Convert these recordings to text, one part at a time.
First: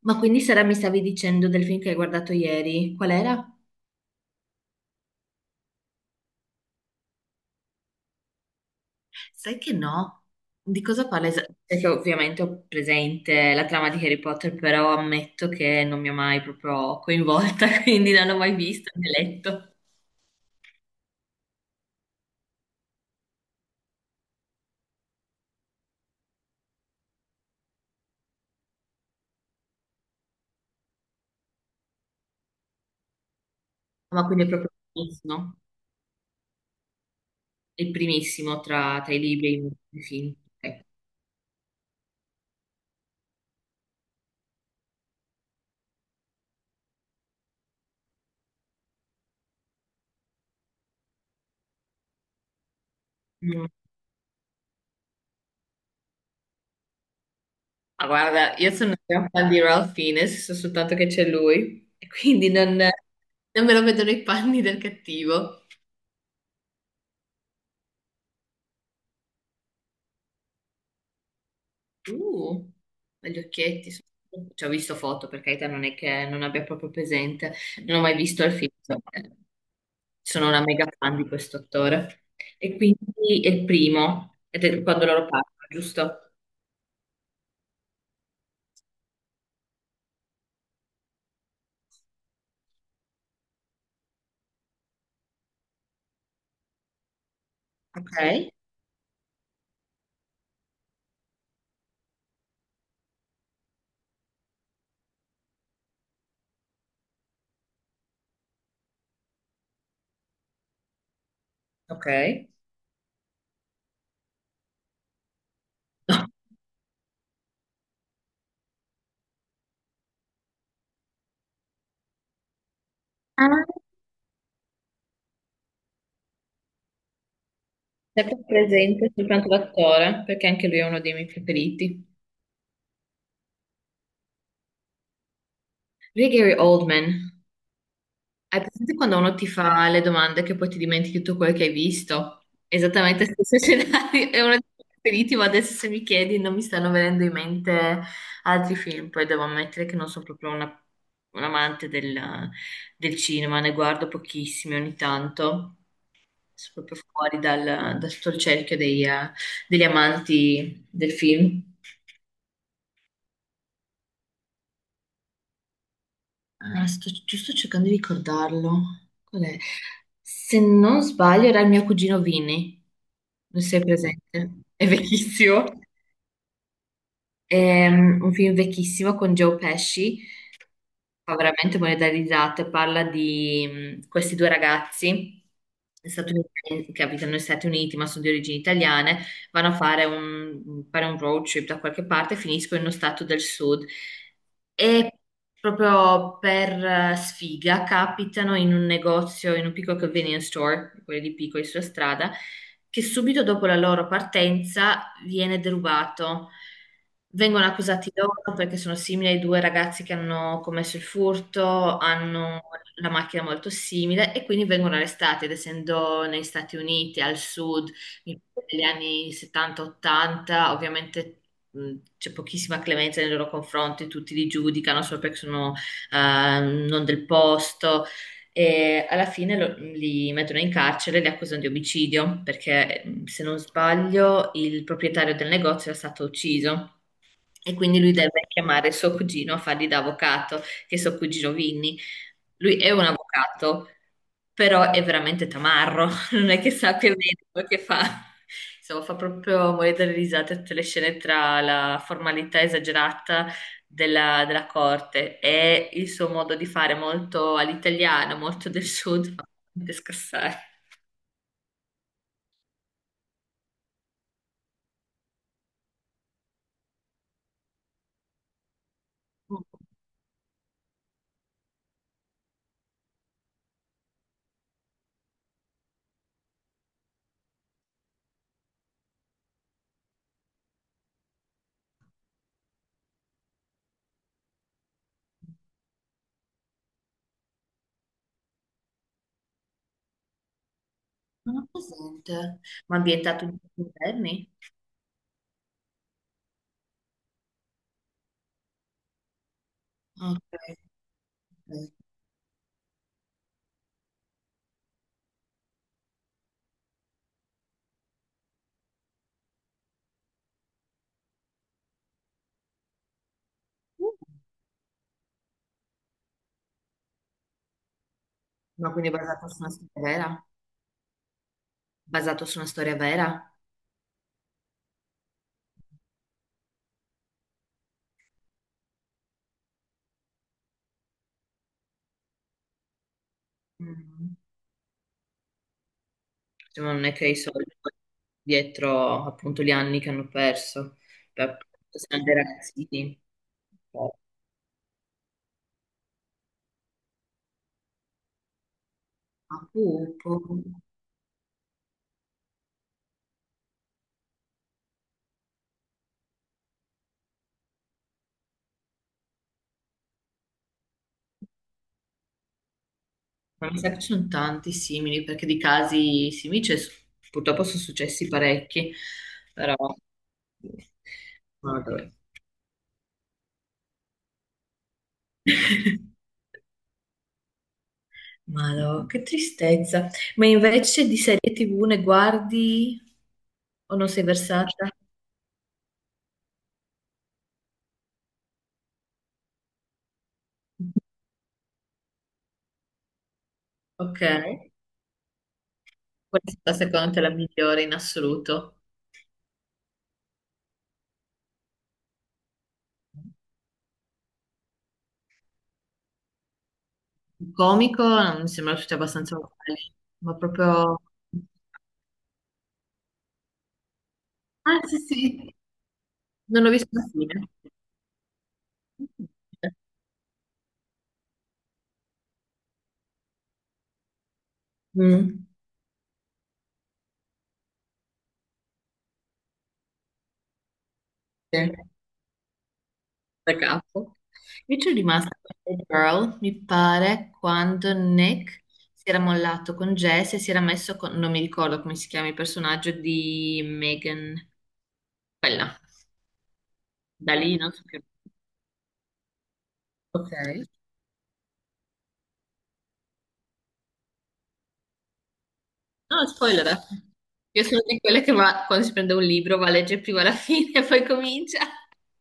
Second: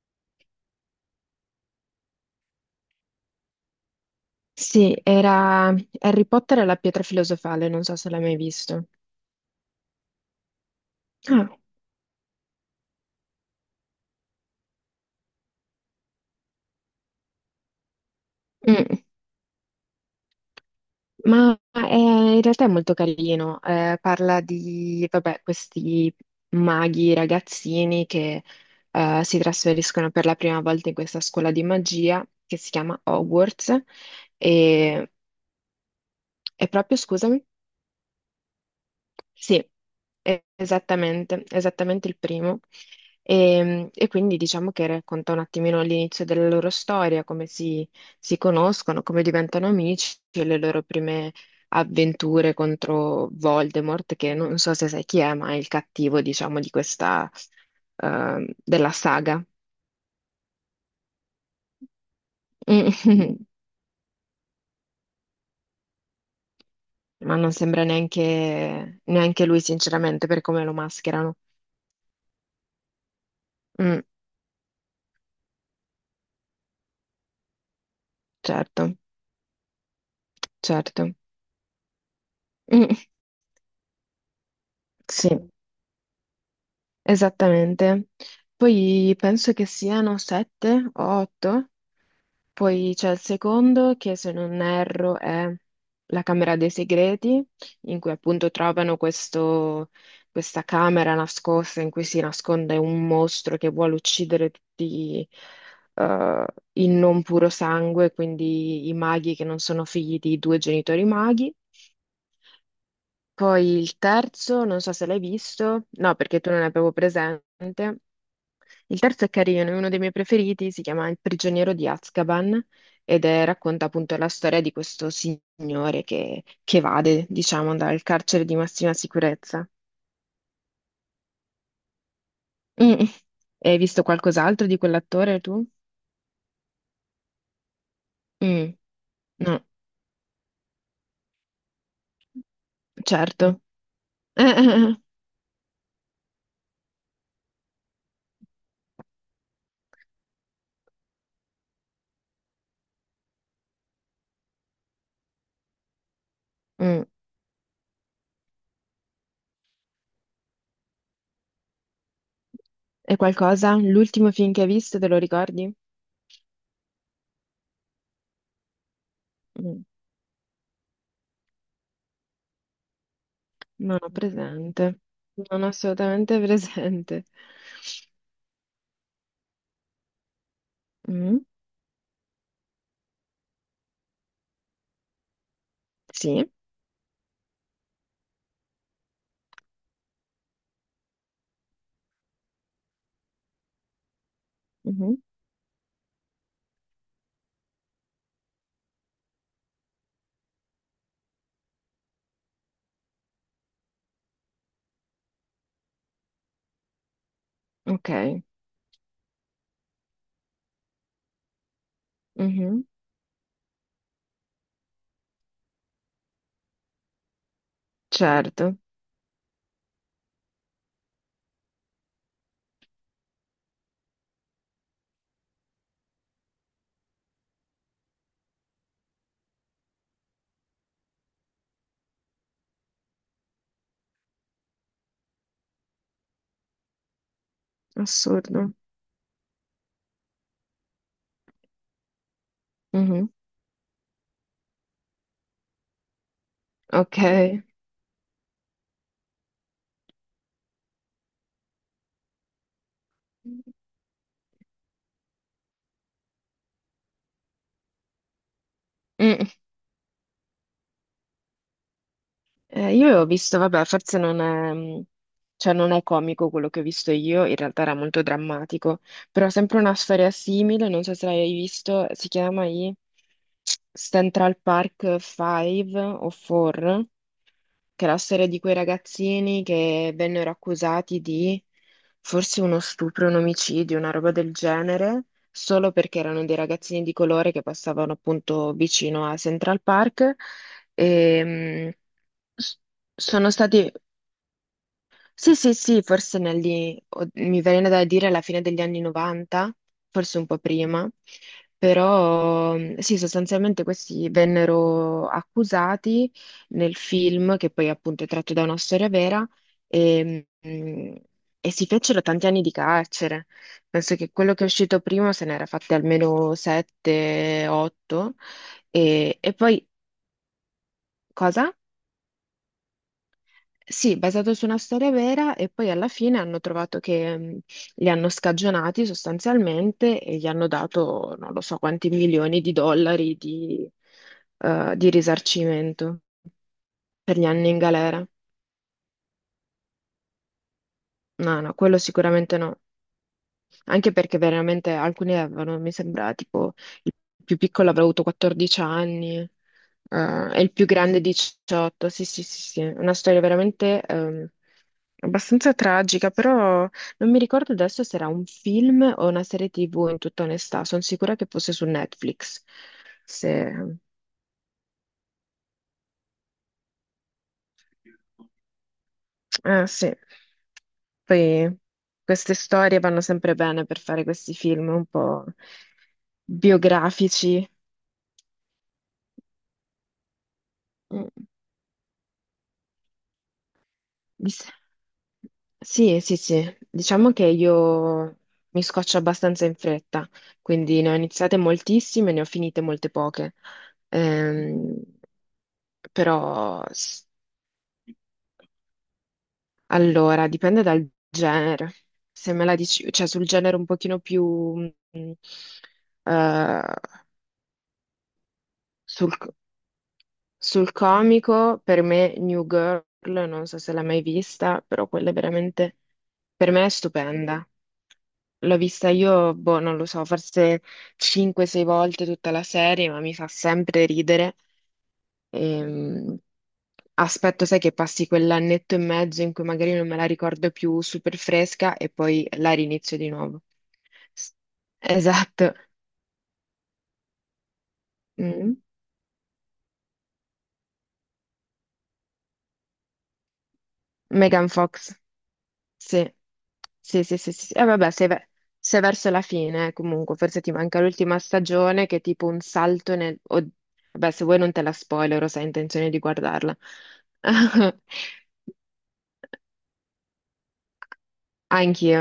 Ma quindi Sara mi stavi dicendo del film che hai guardato ieri? Qual era? Sì, era Harry Potter e la pietra filosofale, non so se l'hai mai visto. Sai che no? Di cosa parla Ah, esattamente? Perché ovviamente ho presente la trama di Harry Potter, però ammetto che non mi ha mai proprio coinvolta, quindi non l'ho mai visto mm. né letto. Ma è- In realtà è molto carino, parla di, vabbè, questi maghi ragazzini che si trasferiscono per la prima volta in questa scuola di magia che si chiama Hogwarts Ma quindi è proprio e, e proprio, scusami? il primissimo tra i libri Sì, e i film. Ok. esattamente, esattamente il primo. E quindi diciamo che racconta un attimino l'inizio della loro storia, come si conoscono, come diventano amici e le loro prime avventure contro Mm. Voldemort, che non so se sai chi è, ma è il cattivo, diciamo, Ma guarda, io sono della un gran saga. fan di Ralph Fiennes, so soltanto che c'è lui, e quindi non, non me lo vedo nei panni del cattivo. Ma non sembra neanche lui, sinceramente, per come lo mascherano. Uh, ma gli occhietti. Mm, Ci ho visto foto, per carità, non è che non abbia proprio presente. Non ho mai visto il film. certo, eh, Sono una mega certo. fan di questo attore. E Mm, quindi è il primo, ed è quando loro sì. parlano, giusto? Esattamente. Poi penso che siano sette o otto. Poi c'è il secondo che, se non erro, è la Camera dei Segreti, in cui Ok. appunto trovano questa camera nascosta in cui si nasconde un mostro che vuole uccidere tutti eh, il non puro sangue, quindi i maghi che non sono figli di due genitori maghi. Ok. Poi il terzo, non so se l'hai visto, no, No. perché tu non ne avevo presente. Il terzo è carino, è uno dei miei preferiti, si chiama Il prigioniero di Azkaban ed Ah. racconta appunto la storia di questo signore che evade, diciamo, dal Sempre carcere di massima presente soltanto sicurezza. l'attore, perché anche lui è uno dei miei preferiti. Mm. Hai visto qualcos'altro di quell'attore tu? Lui è Gary Oldman. Hai Mm. presente quando uno ti No, fa le domande che poi ti dimentichi tutto quello che hai visto? Esattamente lo stesso certo. scenario, è uno dei miei preferiti, ma adesso se mi chiedi non mi stanno venendo in mente altri film, poi devo ammettere che non sono proprio un amante del cinema, ne guardo pochissimi ogni tanto, sono proprio Mm. fuori da tutto il cerchio degli amanti del film. E qualcosa? L'ultimo film che hai visto, te lo ricordi? Ah, ci sto cercando di ricordarlo. Qual è? Mm. Se non sbaglio, era il mio cugino Vini. Non sei Non ho presente? È presente. Non vecchissimo. ho assolutamente presente. Un film vecchissimo con Joe Pesci, fa Mm. veramente morire da risate, parla di questi due ragazzi Sì. statunitensi che abitano negli Stati Uniti ma sono di origini italiane, vanno a fare fare un road trip da qualche parte e finiscono in uno stato del sud e Mhm. proprio per sfiga capitano in un negozio, in un piccolo convenience store, quelli di piccoli sulla strada che subito dopo la loro partenza viene derubato. Vengono accusati Ok. loro perché sono simili ai due ragazzi che hanno commesso il furto, hanno Mhm, la macchina molto simile e quindi vengono arrestati, ed essendo negli Stati Uniti, al sud, certo, negli anni 70-80, ovviamente mh, c'è pochissima clemenza nei loro confronti, tutti li giudicano solo perché sono eh, non del posto, e alla fine li mettono in carcere e li accusano di omicidio perché, se non sbaglio, il proprietario del negozio è stato ucciso. E quindi lui deve assurdo. chiamare suo cugino a fargli da avvocato, che è suo cugino Vinny. Lui è un Mhm, avvocato, però è veramente tamarro, non è che sa che ok. vede quello che fa. Insomma, fa proprio morire dalle risate tutte le scene tra la formalità esagerata della corte e il suo modo di fare molto all'italiano, molto del sud, fa Mm, veramente scassare. Io ho visto, vabbè, forse non è, cioè non è comico quello che ho visto io, in realtà era molto drammatico, però Mm. sempre una storia simile, non so se l'hai visto, si chiama i Central Park 5 o 4, che è la storia di quei ragazzini che vennero accusati di forse uno stupro, un omicidio, una roba del genere, solo perché erano dei ragazzini di colore che passavano appunto vicino a Central Park e Non ho presente, mh, s- ma ambientato sono in tempi stati moderni? sì, sì, sì, forse mi viene da dire alla fine degli anni 90, forse un po' Ok. prima, però sì, sostanzialmente questi vennero accusati nel film, che poi appunto è tratto da una storia vera, e, mm, e si fecero tanti anni di carcere. Penso Ok. che quello che è uscito prima se n'era fatti almeno 7, 8, Ma quindi è e, basato e su una poi storia vera? cosa? Basato su una storia vera? Sì, basato su una storia vera e poi alla fine hanno trovato che li hanno scagionati sostanzialmente e gli hanno dato non lo so quanti milioni di dollari di, Mm. eh, di risarcimento Cioè, ma non è che i per gli anni soldi in galera. dietro appunto gli anni che hanno perso. Beh, No, no, appunto, quello siamo dei sicuramente no. ragazzini. Ma Anche perché veramente alcuni avevano, mi sembra, tipo il più piccolo avrà avuto 14 anni, pupo. e il più grande 18. Sì, sì, sì, sì. Una storia veramente abbastanza tragica, però non mi ricordo adesso se era un film o una serie TV, in tutta onestà. Sono sicura che fosse su Netflix. Ma mi sa Se... che ci sono tanti simili, perché di casi simili purtroppo sono successi parecchi, però... Ah, sì. Poi Madò. queste storie vanno sempre bene per fare questi film un po' biografici. Madò, che tristezza. Ma invece di Mm. serie TV ne guardi o non sei Dis- versata? Sì, sì, sì, diciamo che io mi scoccio abbastanza in fretta, quindi ne ho iniziate moltissime, ne ho finite molte poche. Ok, Ehm, qual è stata però, secondo te è la migliore in assoluto? allora, dipende dal genere. Se me la dici, cioè sul genere un pochino più, mh, eh, Il comico non mi sembra tutti sul, abbastanza uguali, ma Sul proprio... comico, per me, New Girl, non so se l'hai mai Ah, vista, sì, però quella è sì, veramente, non l'ho per me visto è alla fine. stupenda. L'ho vista io, boh, non lo so, forse 5-6 volte tutta la serie, ma mi fa sempre ridere. Mm, Ehm, aspetto, sai, che passi quell'annetto e mezzo in cui magari non me la ricordo più super sì, fresca e poi la rinizio di da nuovo. capo. S- Io ci sono rimasta con Esatto. The Girl, mi pare, quando Nick Mm. si era mollato con Jess e si era messo con... non mi ricordo come si chiama il personaggio di Megan, Megan Fox. quella. Sì, sì, Da sì, sì, lì sì. non Sì. so E che... vabbè, sei verso la fine, Ok. comunque, forse ti manca l'ultima stagione che è tipo un salto nel... Vabbè, se vuoi non te la spoilero, se hai intenzione di No, guardarla. spoilerate. Io sono di quelle che quando si prende un libro va a leggere prima la fine e poi comincia. Anch'io,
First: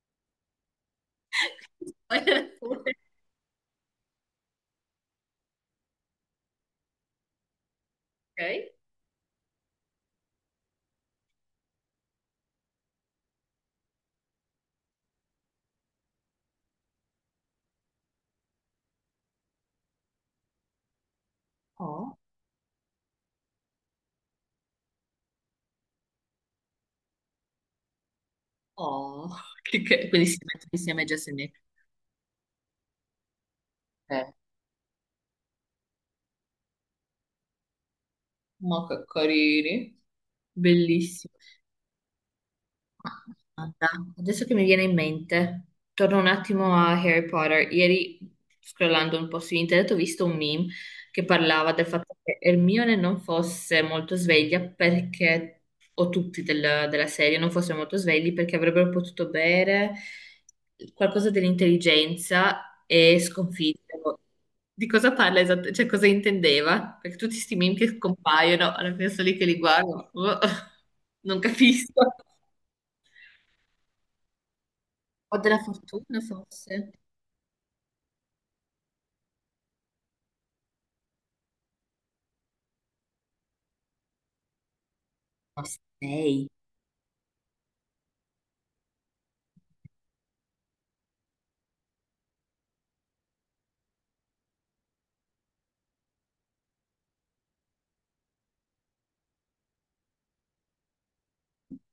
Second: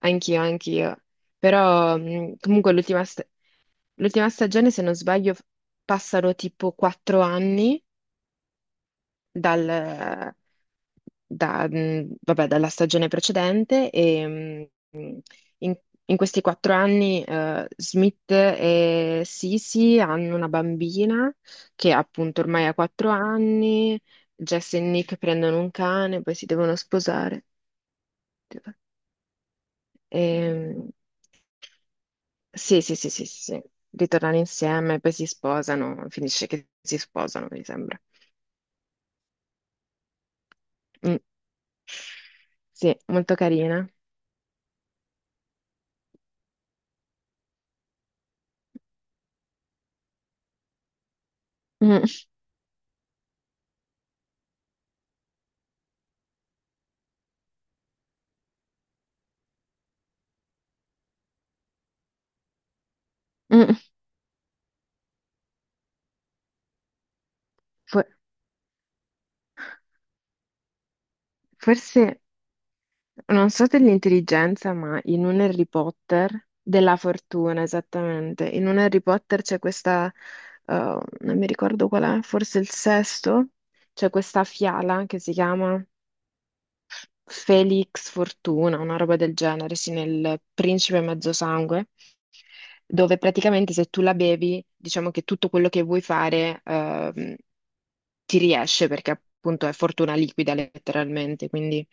anch'io, anch'io. Però Spoilerate comunque pure. l'ultima stagione, se non sbaglio, passano tipo 4 anni Ok? dal, vabbè, dalla stagione precedente In, in questi 4 anni, Smith e Sisi hanno una bambina che Oh. appunto ormai ha 4 anni, Jess e Nick prendono un cane, poi si devono sposare. Oh, quindi si mettono Ehm, insieme Jess e Nick. sì, sì, sì, sì, sì, sì. Eh, Ritornano insieme, poi si sposano, finisce che si sposano, mi sembra. ma che carini. Mm. Bellissimo. Sì, molto carina. Guarda, adesso che mi viene in mente, torno un attimo a Harry Potter. Ieri, scrollando un po' su internet, ho visto un meme che parlava del Mm, fatto che Hermione non fosse molto sveglia perché, o tutti della serie non fossero molto svegli perché avrebbero potuto bere qualcosa dell'intelligenza e mm. sconfiggerlo. Di cosa parla esattamente? Cioè, cosa intendeva? Perché tutti questi meme che For- compaiono, alla fine sono lì che li guardo, boh, non capisco. Forse non so dell'intelligenza, ma in Ho un della Harry fortuna Potter, forse. della fortuna esattamente, in un Harry Potter c'è questa, non mi ricordo qual è, forse il sesto, c'è questa fiala che si Ma chiama sei. Felix Fortuna, una roba del genere, sì, nel Principe Mezzosangue, dove praticamente se tu la bevi, diciamo che tutto quello che vuoi fare, ti riesce perché appunto è fortuna liquida letteralmente, quindi...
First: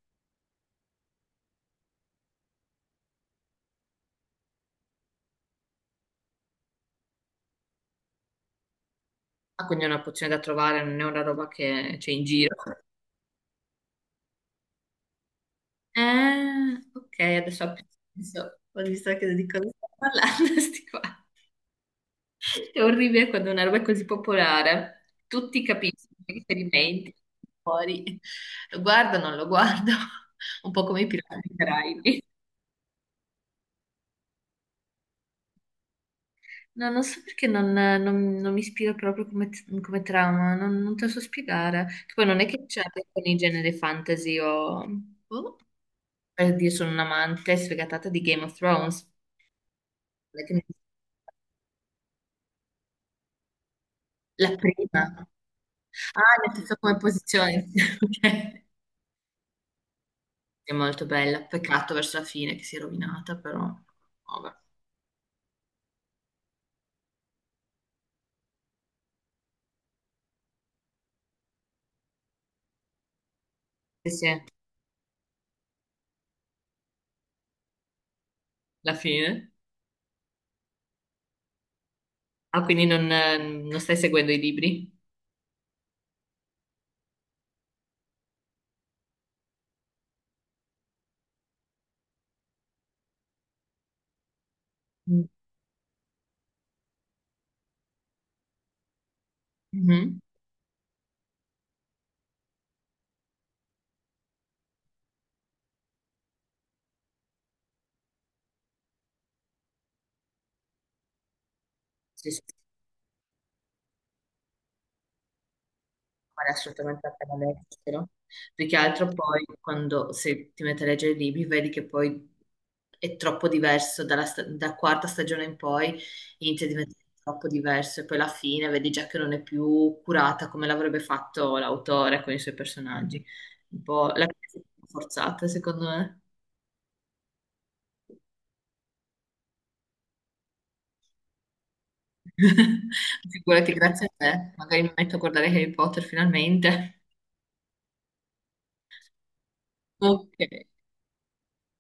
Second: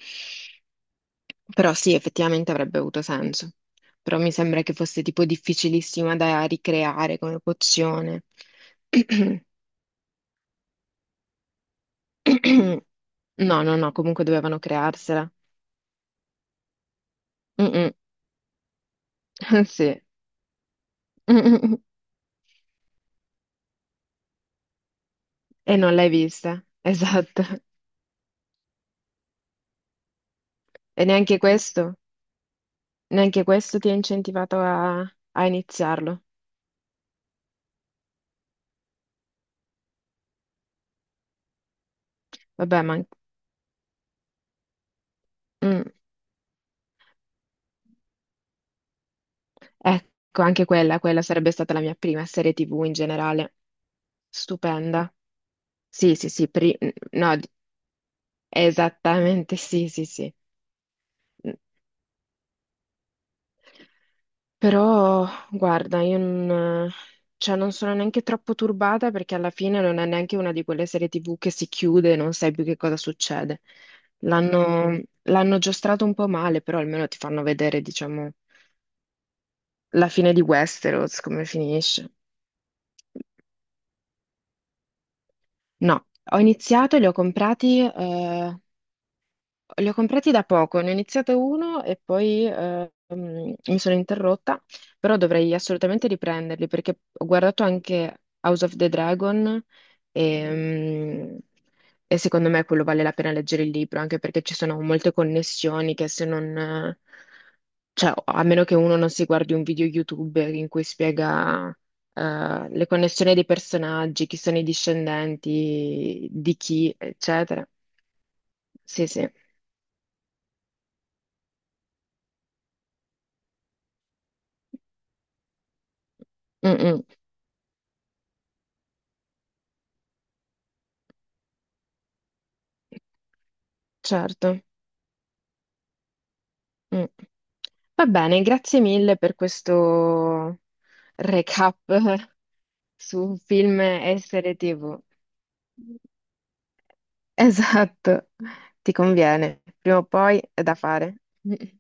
Però sì, effettivamente avrebbe avuto senso. Però mi sembra che fosse tipo difficilissima da ricreare come pozione. Ah, quindi è una pozione da trovare, non è una roba che c'è in giro. No, no, no, comunque dovevano crearsela. Ok, adesso ha più Mm-mm. senso. Ho visto che di cosa sto Sì. parlando, sti qua. Mm-mm. È orribile quando una roba è così popolare. Tutti E non l'hai capiscono i vista. riferimenti Esatto. fuori. Lo guardo, non lo guardo. Un po' come E i pirati dei Caraibi. neanche questo ti ha incentivato a iniziarlo. No, non so perché non mi ispira proprio come, come trama, non te lo so spiegare. Che poi non è che c'è Vabbè, ma... con i generi fantasy o... boh. mm. Per dire, sono un'amante sfegatata di Game of Thrones. Ecco, Non è che anche quella, quella sarebbe stata la mia prima serie TV in generale. la Stupenda. prima. Sì, sì, Ah, sì, nel senso come no, posizione. Ok. esattamente, sì, sì, sì. È molto bella, peccato verso la fine che si è rovinata, però... Vabbè. Però, guarda, io non, cioè, non sono neanche troppo turbata perché alla fine non è neanche una di quelle serie TV che si chiude e non sai più che cosa succede. Sì, sì, L'hanno giostrato un po' male, però almeno ti fanno vedere, diciamo, la fine. la fine di Westeros, come finisce. Ah, quindi non, non stai seguendo i libri? No, ho iniziato, e li ho comprati, li ho comprati da poco, ne ho iniziato uno e poi mi sono interrotta, però Mm. dovrei assolutamente riprenderli perché ho guardato anche House of the Dragon Mhm. e, mm, e secondo me quello vale la pena leggere il libro, anche perché ci sono molte connessioni che se non, cioè a meno che uno non si guardi un video YouTube in cui spiega Sì, sì. Le connessioni dei personaggi, chi sono i discendenti, Vale di chi, assolutamente la pena eccetera. leggerlo. Più che altro Sì, sì. poi quando se ti metti a leggere i libri vedi che poi è troppo diverso dalla da quarta stagione in poi inizia a Mm, diventare mm. troppo diverso e poi alla fine vedi già che non è più curata come l'avrebbe fatto l'autore con i suoi personaggi. Un po' la Certo. forzata, secondo me. Mm. Va bene, grazie mille per questo recap su Figurati, film grazie a e te. serie Magari mi TV. metto a guardare Harry Potter finalmente. Esatto, ti conviene, prima o poi è Ok. da fare.